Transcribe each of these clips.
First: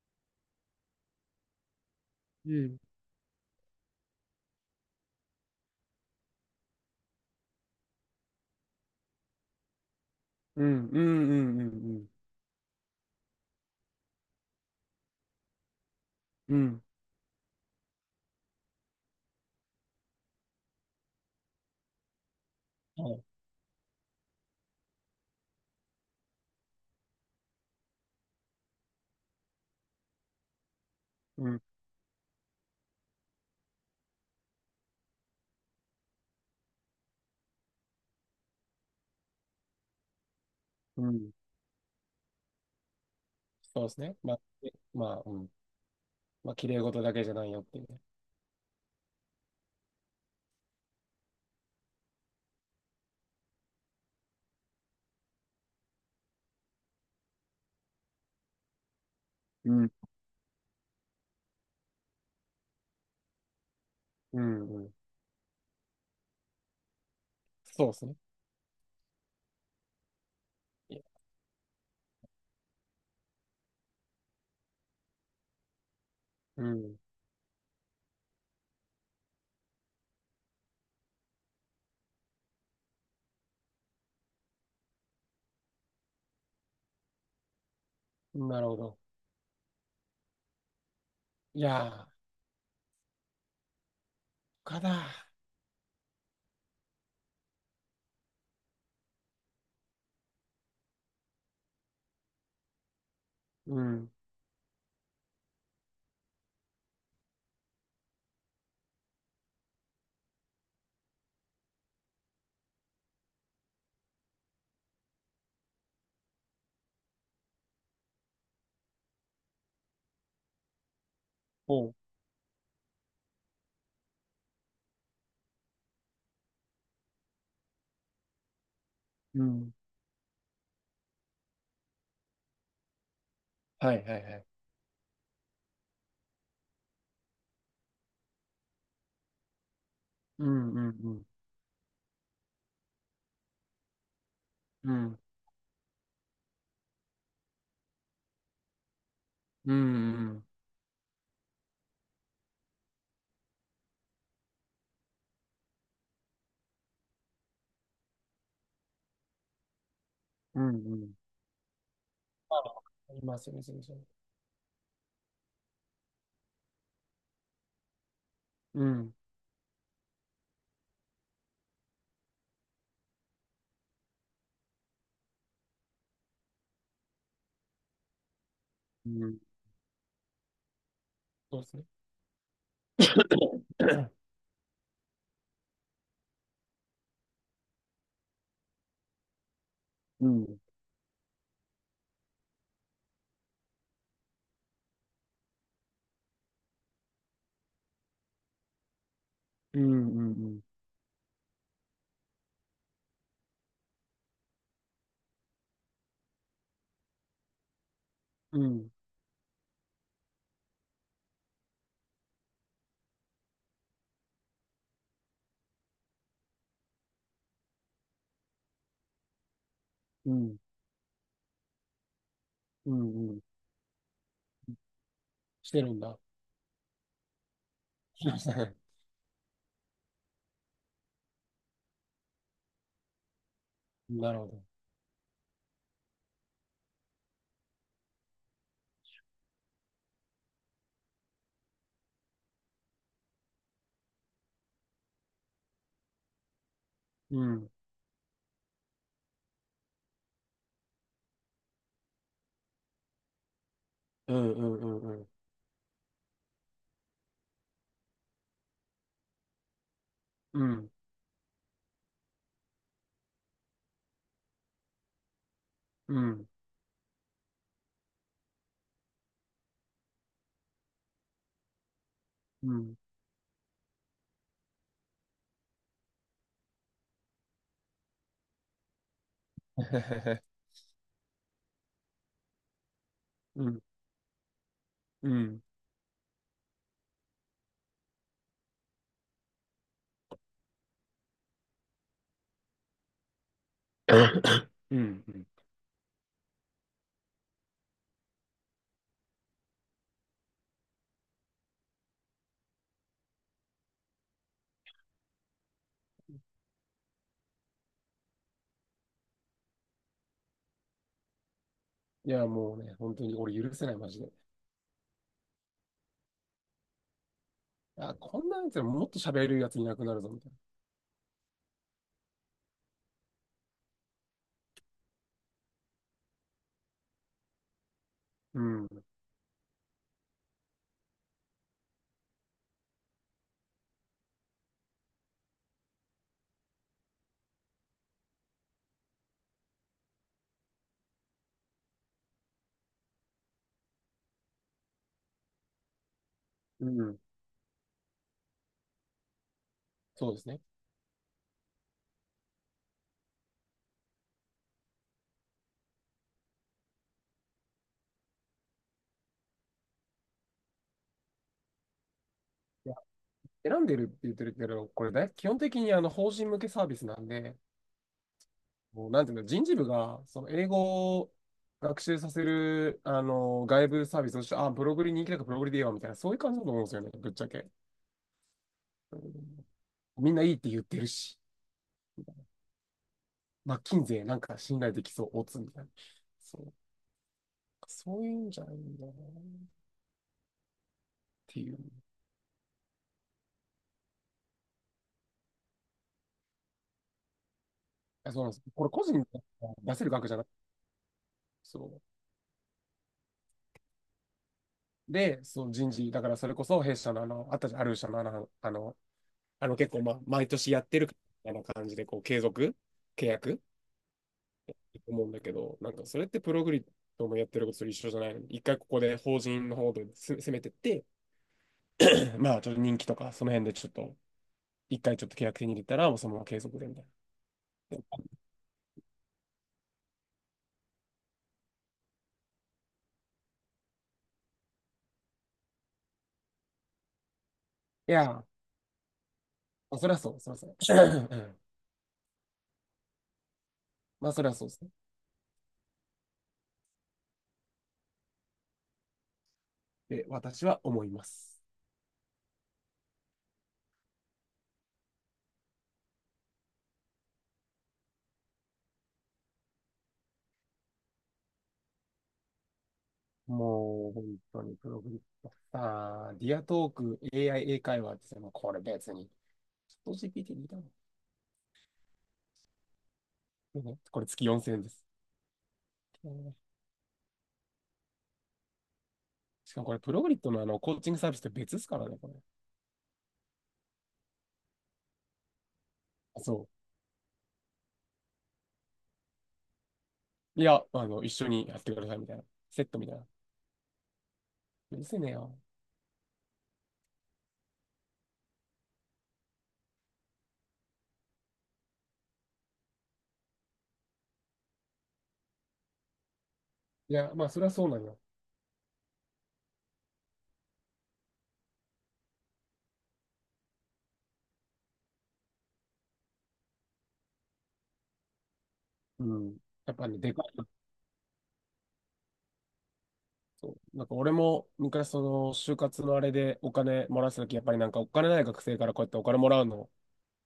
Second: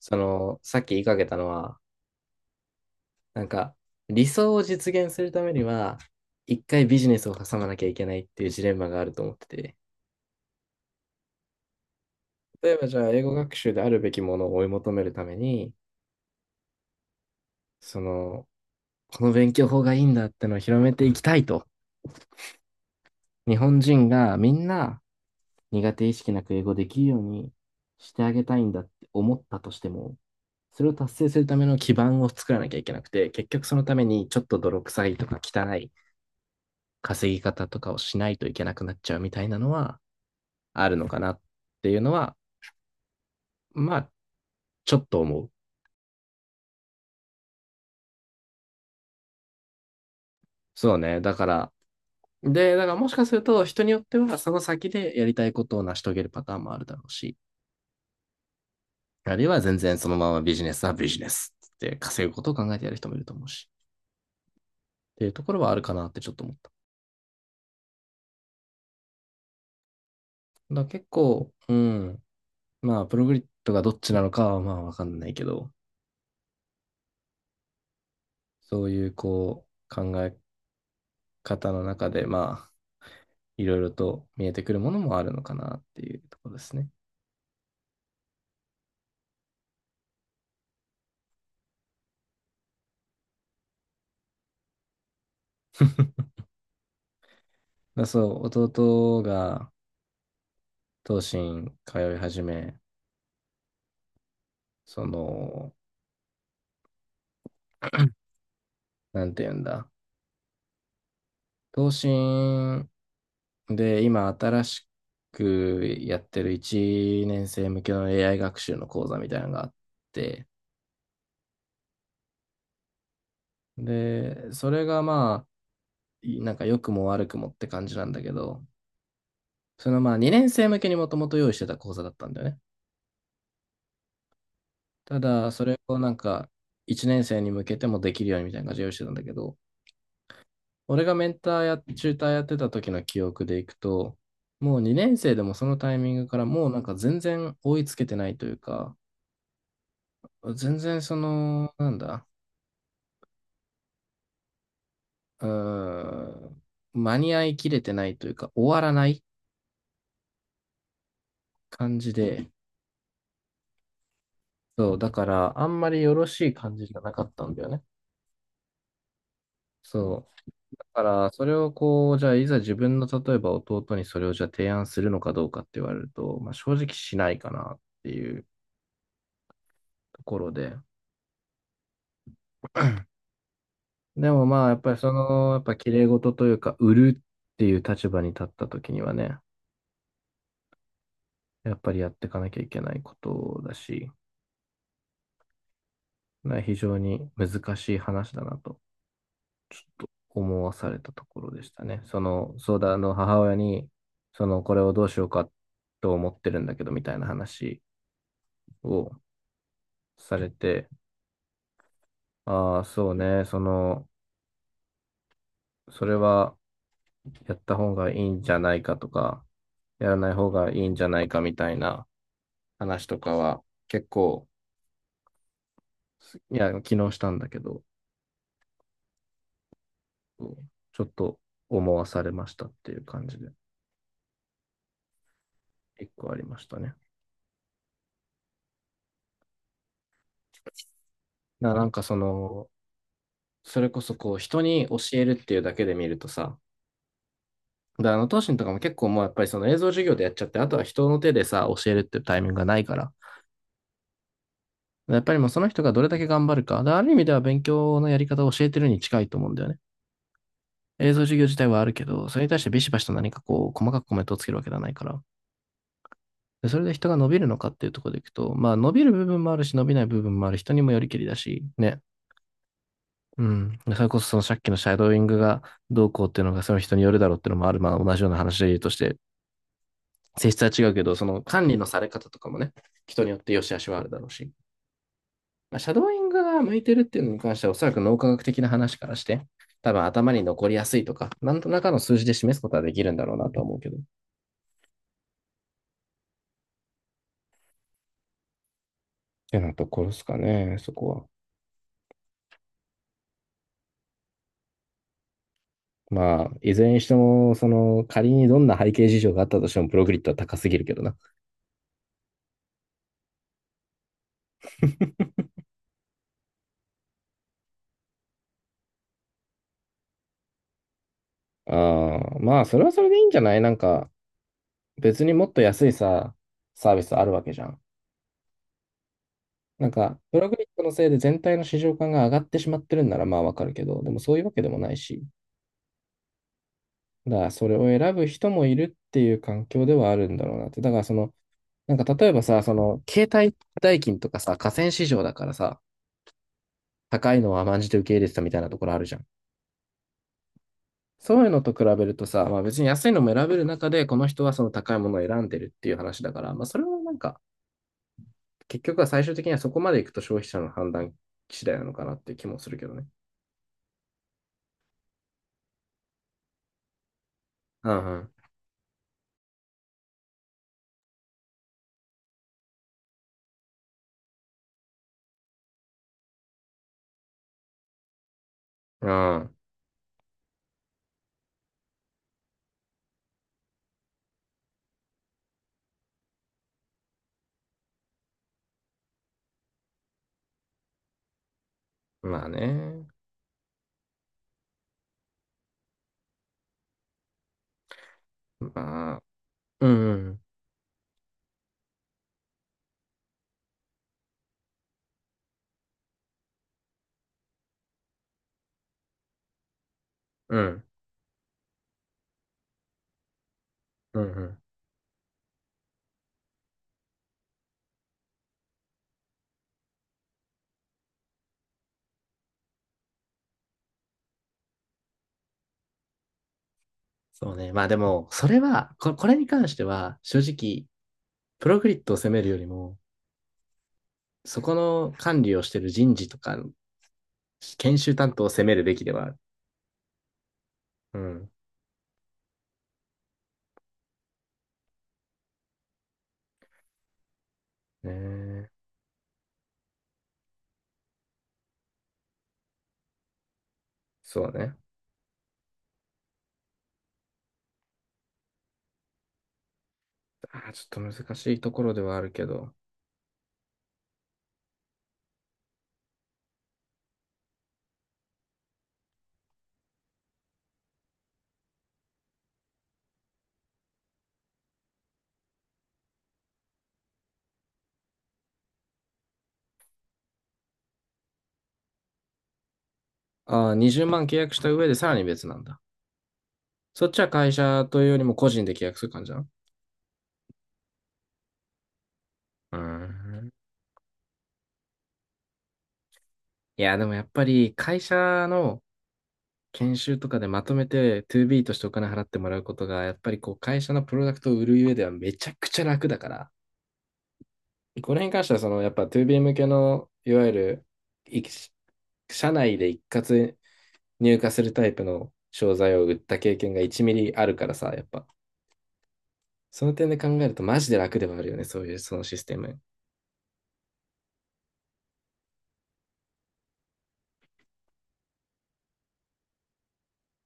その、さっき言いかけたのは、うんなんか、理想を実現するためには、一回ビジネスを挟まなきゃいけないっていうジレンマがあると思ってて、うんうん、うんうん例えばじゃあ、英語学習であるべきものを追い求めるために、うん、その、この勉強法がいいんだってのを広めていきたいと、はい、日本人がみんな苦手意識なく英語できるようにしてあげたいんだって思ったとしても、それを達成するうたんめの基盤を作らなきゃいけなくて、結局そのためにちょっと泥臭いとか汚い稼ぎ方とかをしないといけなくなっちゃうみたいなのはあるうのかなん。っていうのは、そうでますあ、ね。まあ、ちょまっとあ、う思ん、う。まあ、綺麗事だけじゃないよっていうね。そうね。だから、で、だからもしかすると人によってはその先でやりたいことを成し遂げるパターンもあるだろうし、あるいはう全ん然そのままビジネスはビジネスって稼ぐことを考えてやる人もいると思うし、うんうん。っていうところはあるかなってちょっと思った。そうですね。だからいや、結構、うん、まあ、プログリッドがどっちなのかはまあわかんないけど、うん。そういうこう、考え方の中で、まあ、いろいろと見えてくるものもあるのかなっていうところですね。なるほど。いや、かだだそう、弟が東進通い始め、うん。その、なんていうんだ、東進で今新しくやってる1年生向けの AI 学習の講座みたいなのがあって、おう。で、それがまあ、なんか良くも悪くもって感じなんだけど、うん。そのまあ2年生向けにもともと用意してた講座だったんだよね。はいはいはい。ただ、それをなんか、一年生に向けてもできるようにみたいな感じで用意してたんだけど、うんうん俺うがん、メンターや、チューターやってた時の記憶でいくと、もうう2年ん生でもそのタイミングからもうなんか全然追いつけてないというか、うんうん、全然その、なんだ、うーん、間に合いきれてないというか、終わらないうんうん。感じで、あ、ありますよね、そうそう。そう、だからあんまりよろしい感じじゃなかったんだよね。うんそう。だから、それをこう、じゃあ、いざ自分の、例えば弟にそれをじゃあ提案するのかどうかって言われると、まあ、正直しないかなっていううん。ところで。そうですね。でもまあ、やっぱりその、やっぱ綺麗事というか、売るっていう立場に立った時にはね、うんやっぱりやっていかなきゃいけないことだし、まあ非常に難しい話だなと、ちうょっんとうん、思わされたところでしたね。その、相談の母親に、その、これをどうしようかと思ってるんだけど、みたいな話うんうんを、されて、ああ、そうね、その、それはやった方がいいんじゃないかとか、やらなうい方ん、がいいんじゃないかみたいなう話とんうかん。は結構、してるんだ。いや、昨日したんだけど、ちょっと思わされましたっていう感じで、なるほど。一個ありましたね。なんかその、それこそこう、人に教えるっていうだけで見るとさ、うん。だからあの、東進とかも結構もうやっぱりその映像授業でやっちゃって、あとは人の手でさ、教えるっていうタイミングがないから、うんうんうやっんぱりもうその人がどれだけ頑張るか。だからある意味では勉強のやり方を教えてるに近いと思うんだよね。うん。映像授業自体はあるけど、それに対してビシバシと何かこう、細かくコメントをつけるわけではないから。うん。で、それで人が伸びるのかっていうところでいくと、まあ伸びる部分もあるし、伸びない部分もある人にもよりけりだし、ね。うん。うん。うん。それこそそのさっきのシャドーイングがどうこうっていうのがその人によるだろうっていうのもある。まあ同じような話で言うとして、性 質は違うけど、その管理のされ方とかもね、人によって良うし悪ん。しはあるだろうし。うん。まあ、シャドーイングが向いてるっていうのに関しては、おそらく脳科学的な話からして、多分頭に残りやすいとか、なんとなかの数字で示すことはできるんだろうなとは思うけど。っうんうん。てなところですかね、そこは。まあ、いずれにしても、その、仮にどんな背景事情があったとしても、プログリッドは高すぎるけどな。いや、もうね、本当に俺許せない、マジで。あ、こんなやつらもっと喋れるやついなくなるぞ、みたいああ、まあ、それはそれでいいんじゃないなんか、別にもっと安いさ、サービスあるわけじゃん。な。うん。なんか、プログリッドのせいで全体の市場感が上がってしまってるんなら、まあわかるけど、でもそういうわけでもないし、だからそれを選ぶ人もいるっていう環境ではあるんだろうなって。だからその、なんか例えばさ、その、携帯代金とかさ、河川市場だからさ、うん。高いのは甘んじて受け入れてたみたいなところあるじゃん。そうですね。そういうのと比べるとさ、まあ別に安いのも選べる中で、この人はその高いものを選んでるっていう話だから、まあそれはなんか、結局は最終的にはそこまでいくと消費者の判断次第なのかなっていう気もするけいどや、ね。選んでるって言ってるけど、これだ基本的にあの法人向けサービスなんで、うんもうなんていうの、人事部がその英語を学習させるあの外部サービスとして、あ、ブログに人気だからブログでいいわみたいな、そういう感じだと思うんですよね、ぶっちゃけ。うん。みんないいって言ってるし、まッキなんか信頼できそう、オツみたいな。そう、そういうんじゃないんだなっていう。うん。まあね。あ、そうなんです。これ個人まあ。でう出せるん額うじゃん。なくて、そう。で、そう人事、だからそれこそ弊社のあの、あったじゃん、ある社のあの結構、まあ、毎う年やん。ってるみたいな感じで、こう、継続契約うんうん。思うんだけど、なんかそれってプログリッドもやってることと一緒じゃないのに、一回ここで法人の方で攻めてって、まあちょっと人気とか、その辺でちょっと一回ちょっと契約手に入れたら、もうそのまま継続でみたいな。そうね。まあでも、それは、これに関しては、正直、プログリッドを責めるよりも、そこの管理をしている人事とか、研い修や担ー、当まを責めるべきではある。あ、そりゃそう、そりゃそう。う うん。ん。まあ、そりゃそうですね。ねえ、で、私は思います。そうね。あー、ちょっと難しいところではあるけど。もう、本当に、プログリッター、ディアトーク、AI 英会話ですね。もうこれ別に、GPT にいたの。ねこれ月4000円です。しかもこれ、プログリッドのあのコーチングサービスと別ですからね、これ。ああ、20万契約した上でさらに別なんだ。そそっちは会社というよりも個人で契約する感じなの、う。いや、あの、一緒にやってくださいみたいな。うーセットみたいな。ん。うるせえねよ。いや、でもやっぱり会社の研修とかでまとめて 2B としてお金払ってもらうことが、やっぱりこう会社のプロダクトを売る上ではめちゃくちゃ楽だから、いや、まあ、それはそうなんこよ。れに関してはそのやっぱ 2B 向けの、いわゆるい社内で一括入荷するタイプの商材を売った経験が1ミリあるからさ、やっぱうん。そやのっぱ点でね、考でかえるい、とマジで楽ではあるよね、そういうそのシステム。そう、なんか俺も昔その就活のあれでお金もらってた時、やっぱりなんかお金ない学生からこうやってお金もらうの、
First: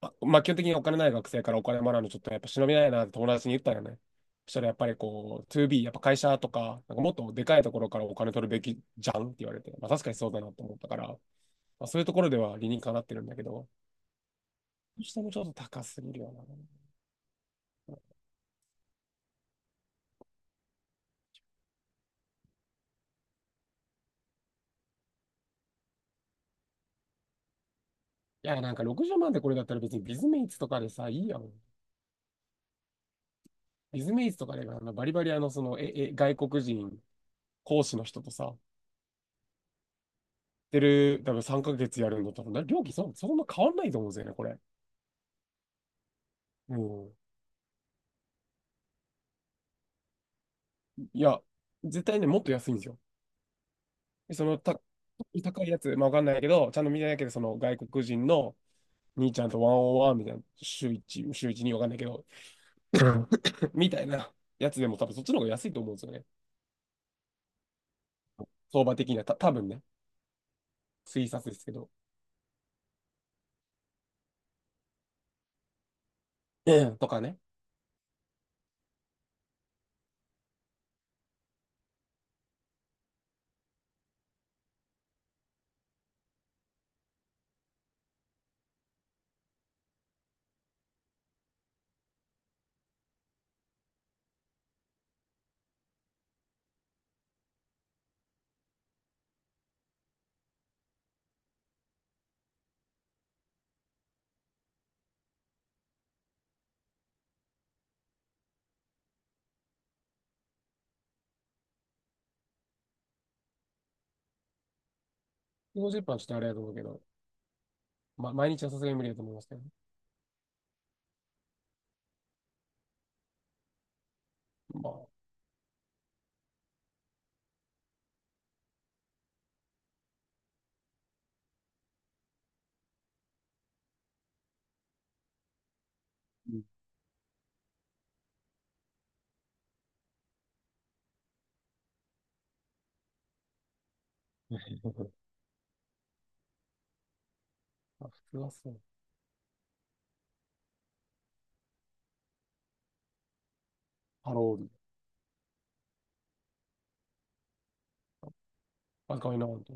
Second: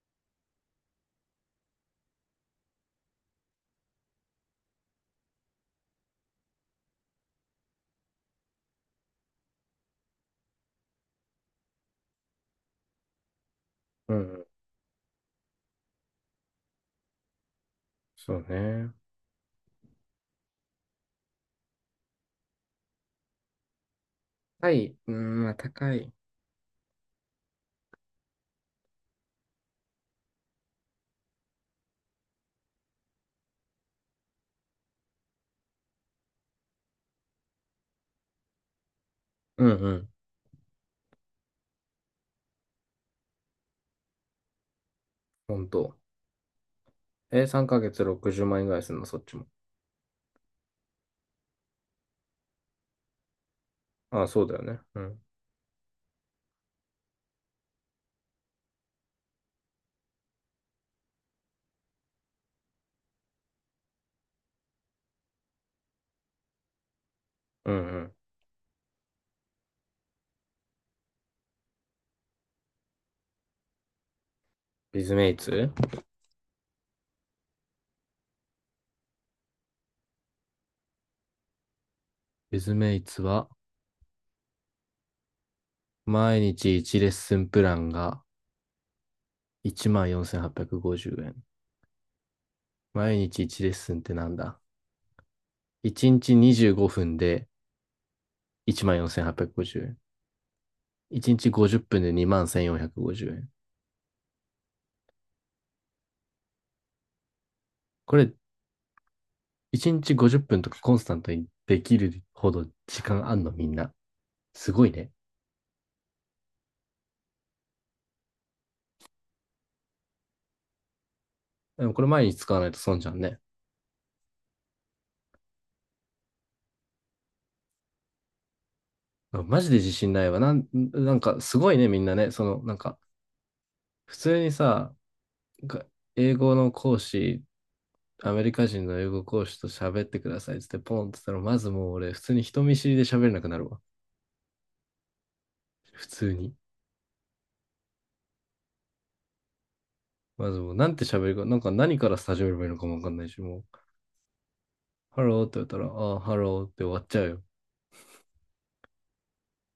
あ、まあ基本的にお金ない学生からお金もらうのちょっとやっぱ忍びないなって友達に言ったよね。そしたらやっぱりこう 2B、やっぱ会社とか、なんかもっとでかいところからお金取るべきじゃんって言われて、まあ確かにそうだなと思ったから、まあ、そういうところでは理にかなってるんだけど、うん、そしてもちょっと高すぎるよな。いそうね。はい、うん、まあ高い。や、なんか60万でこれだったら別にビズメイツとかでさ、いいやん。ビズメイツとかであのバリバリあのその外国人講師の人とさ、うんうん、てる、多分3ヶ月やるのと、多分料金そんな変わんないと思うんですよね、これ。本当。うん。え、3ヶ月60万円ぐらいするの、そっちも。いや、絶対ね、もっと安いんですよ。ああ、でそそうだの、よね。うん。高いやつ、まあ、わかんないけど、ちゃんと見てないけど、その外国人の兄ちゃんとワンオンワンみたいな、週一にわかんないけど、みたいなやつでも多分そっちの方が安いと思うんですよね。うんうん。相場的には、多分ね、推察ですけど。ビズメイツえとかね。ビズメイツは、毎日1レッスンプランが14,850円。毎日1レッスンってなんだ？ 1 日25分で14,850円。1日50分で21,450円。これ、1日50分とかコンスタントにできるほど時間あんのみんな。すごいね。50分はちょっとあれだと思うけど、まあ、毎日はさすがに無理だと思いますけどね。でもこれ毎日使わないと損じゃんね。まあ、マジで自信ないわ。なんかすごいね、みんなね。その、なんか、普通にさ、英語うん。 の講師アメリカ人の英語講師と喋ってくださいっつってポンって言ったら、まずもう俺、普通に人見知りで喋れなくなるわ。普通に。まあ普通はそう。まずもう、なんて喋るか、なんか何から始めればいいのかもわかんないし、もう、ハロール、ハローって言ったら、あハローって終わっちゃうよ。若いな、本当。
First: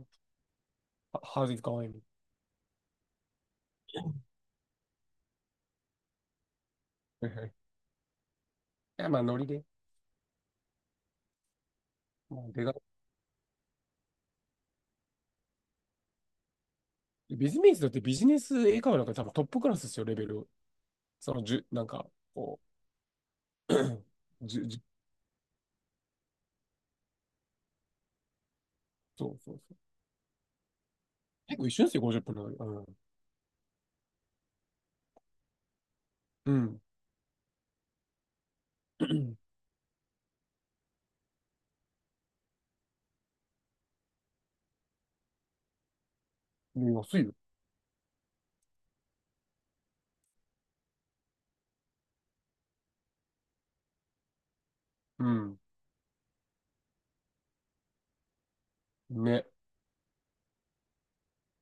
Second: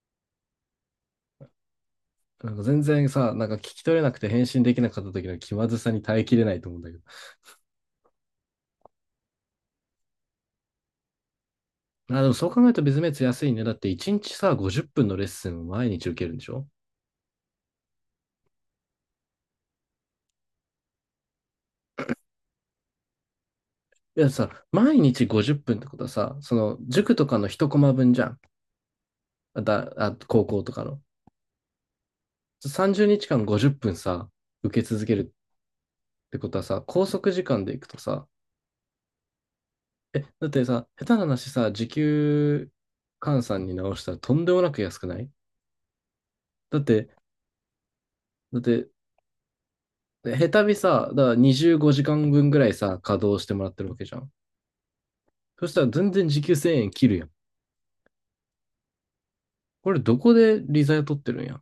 How's it going? なんか全然さ、なんか聞き取れなくて返信できなかった時の気まずさに耐えきれないと思うんだけど。はいはいい や、まあ、ノリで。あ、でもまそうあ、考でえるかとビズメイツ安いね。だって1日さ、50分のレッスンを毎日受けるんでしょ？いビジネスだってビジネス英会話なんか多分トップクラスですよ、レベル。その、なんか、こいやう、さ、じゅ、じゅ、毎日50分っぷんってことはさ、その塾とかの1コマ分じゃん。そうそうそう。高校とかの。結構一緒ですよ、50分の。30日間50分さ、受け続けるってこうとはん。さ、拘束時間でいくとさ、うん。え、だってさ、下手な話さ、時給換算に直したらとんでもなく安くない？ だって、安いよ。だって、下手にさ、だから25時間分ぐらいさ、稼働してもらってるわけじゃん。うん。そしたら全然時給1000円切るやん。ね。これどこで利ザヤ取ってるんや。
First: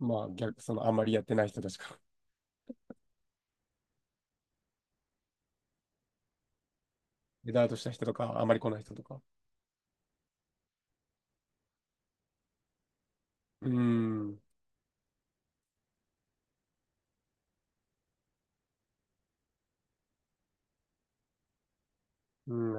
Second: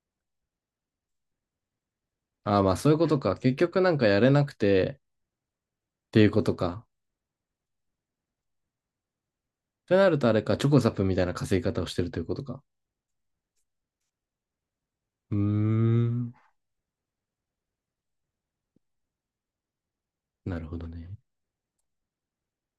まあ、逆、その、あんまりやってない人たちから。ああ、まあそういうことか。結局なんかやれなくてっていうことか。エダートした人とか、あんまり来ない人とか。ってなるとあれか、チョコザップみたいな稼ぎ方をしてるということか。うん。うーん。なるほどね。うん。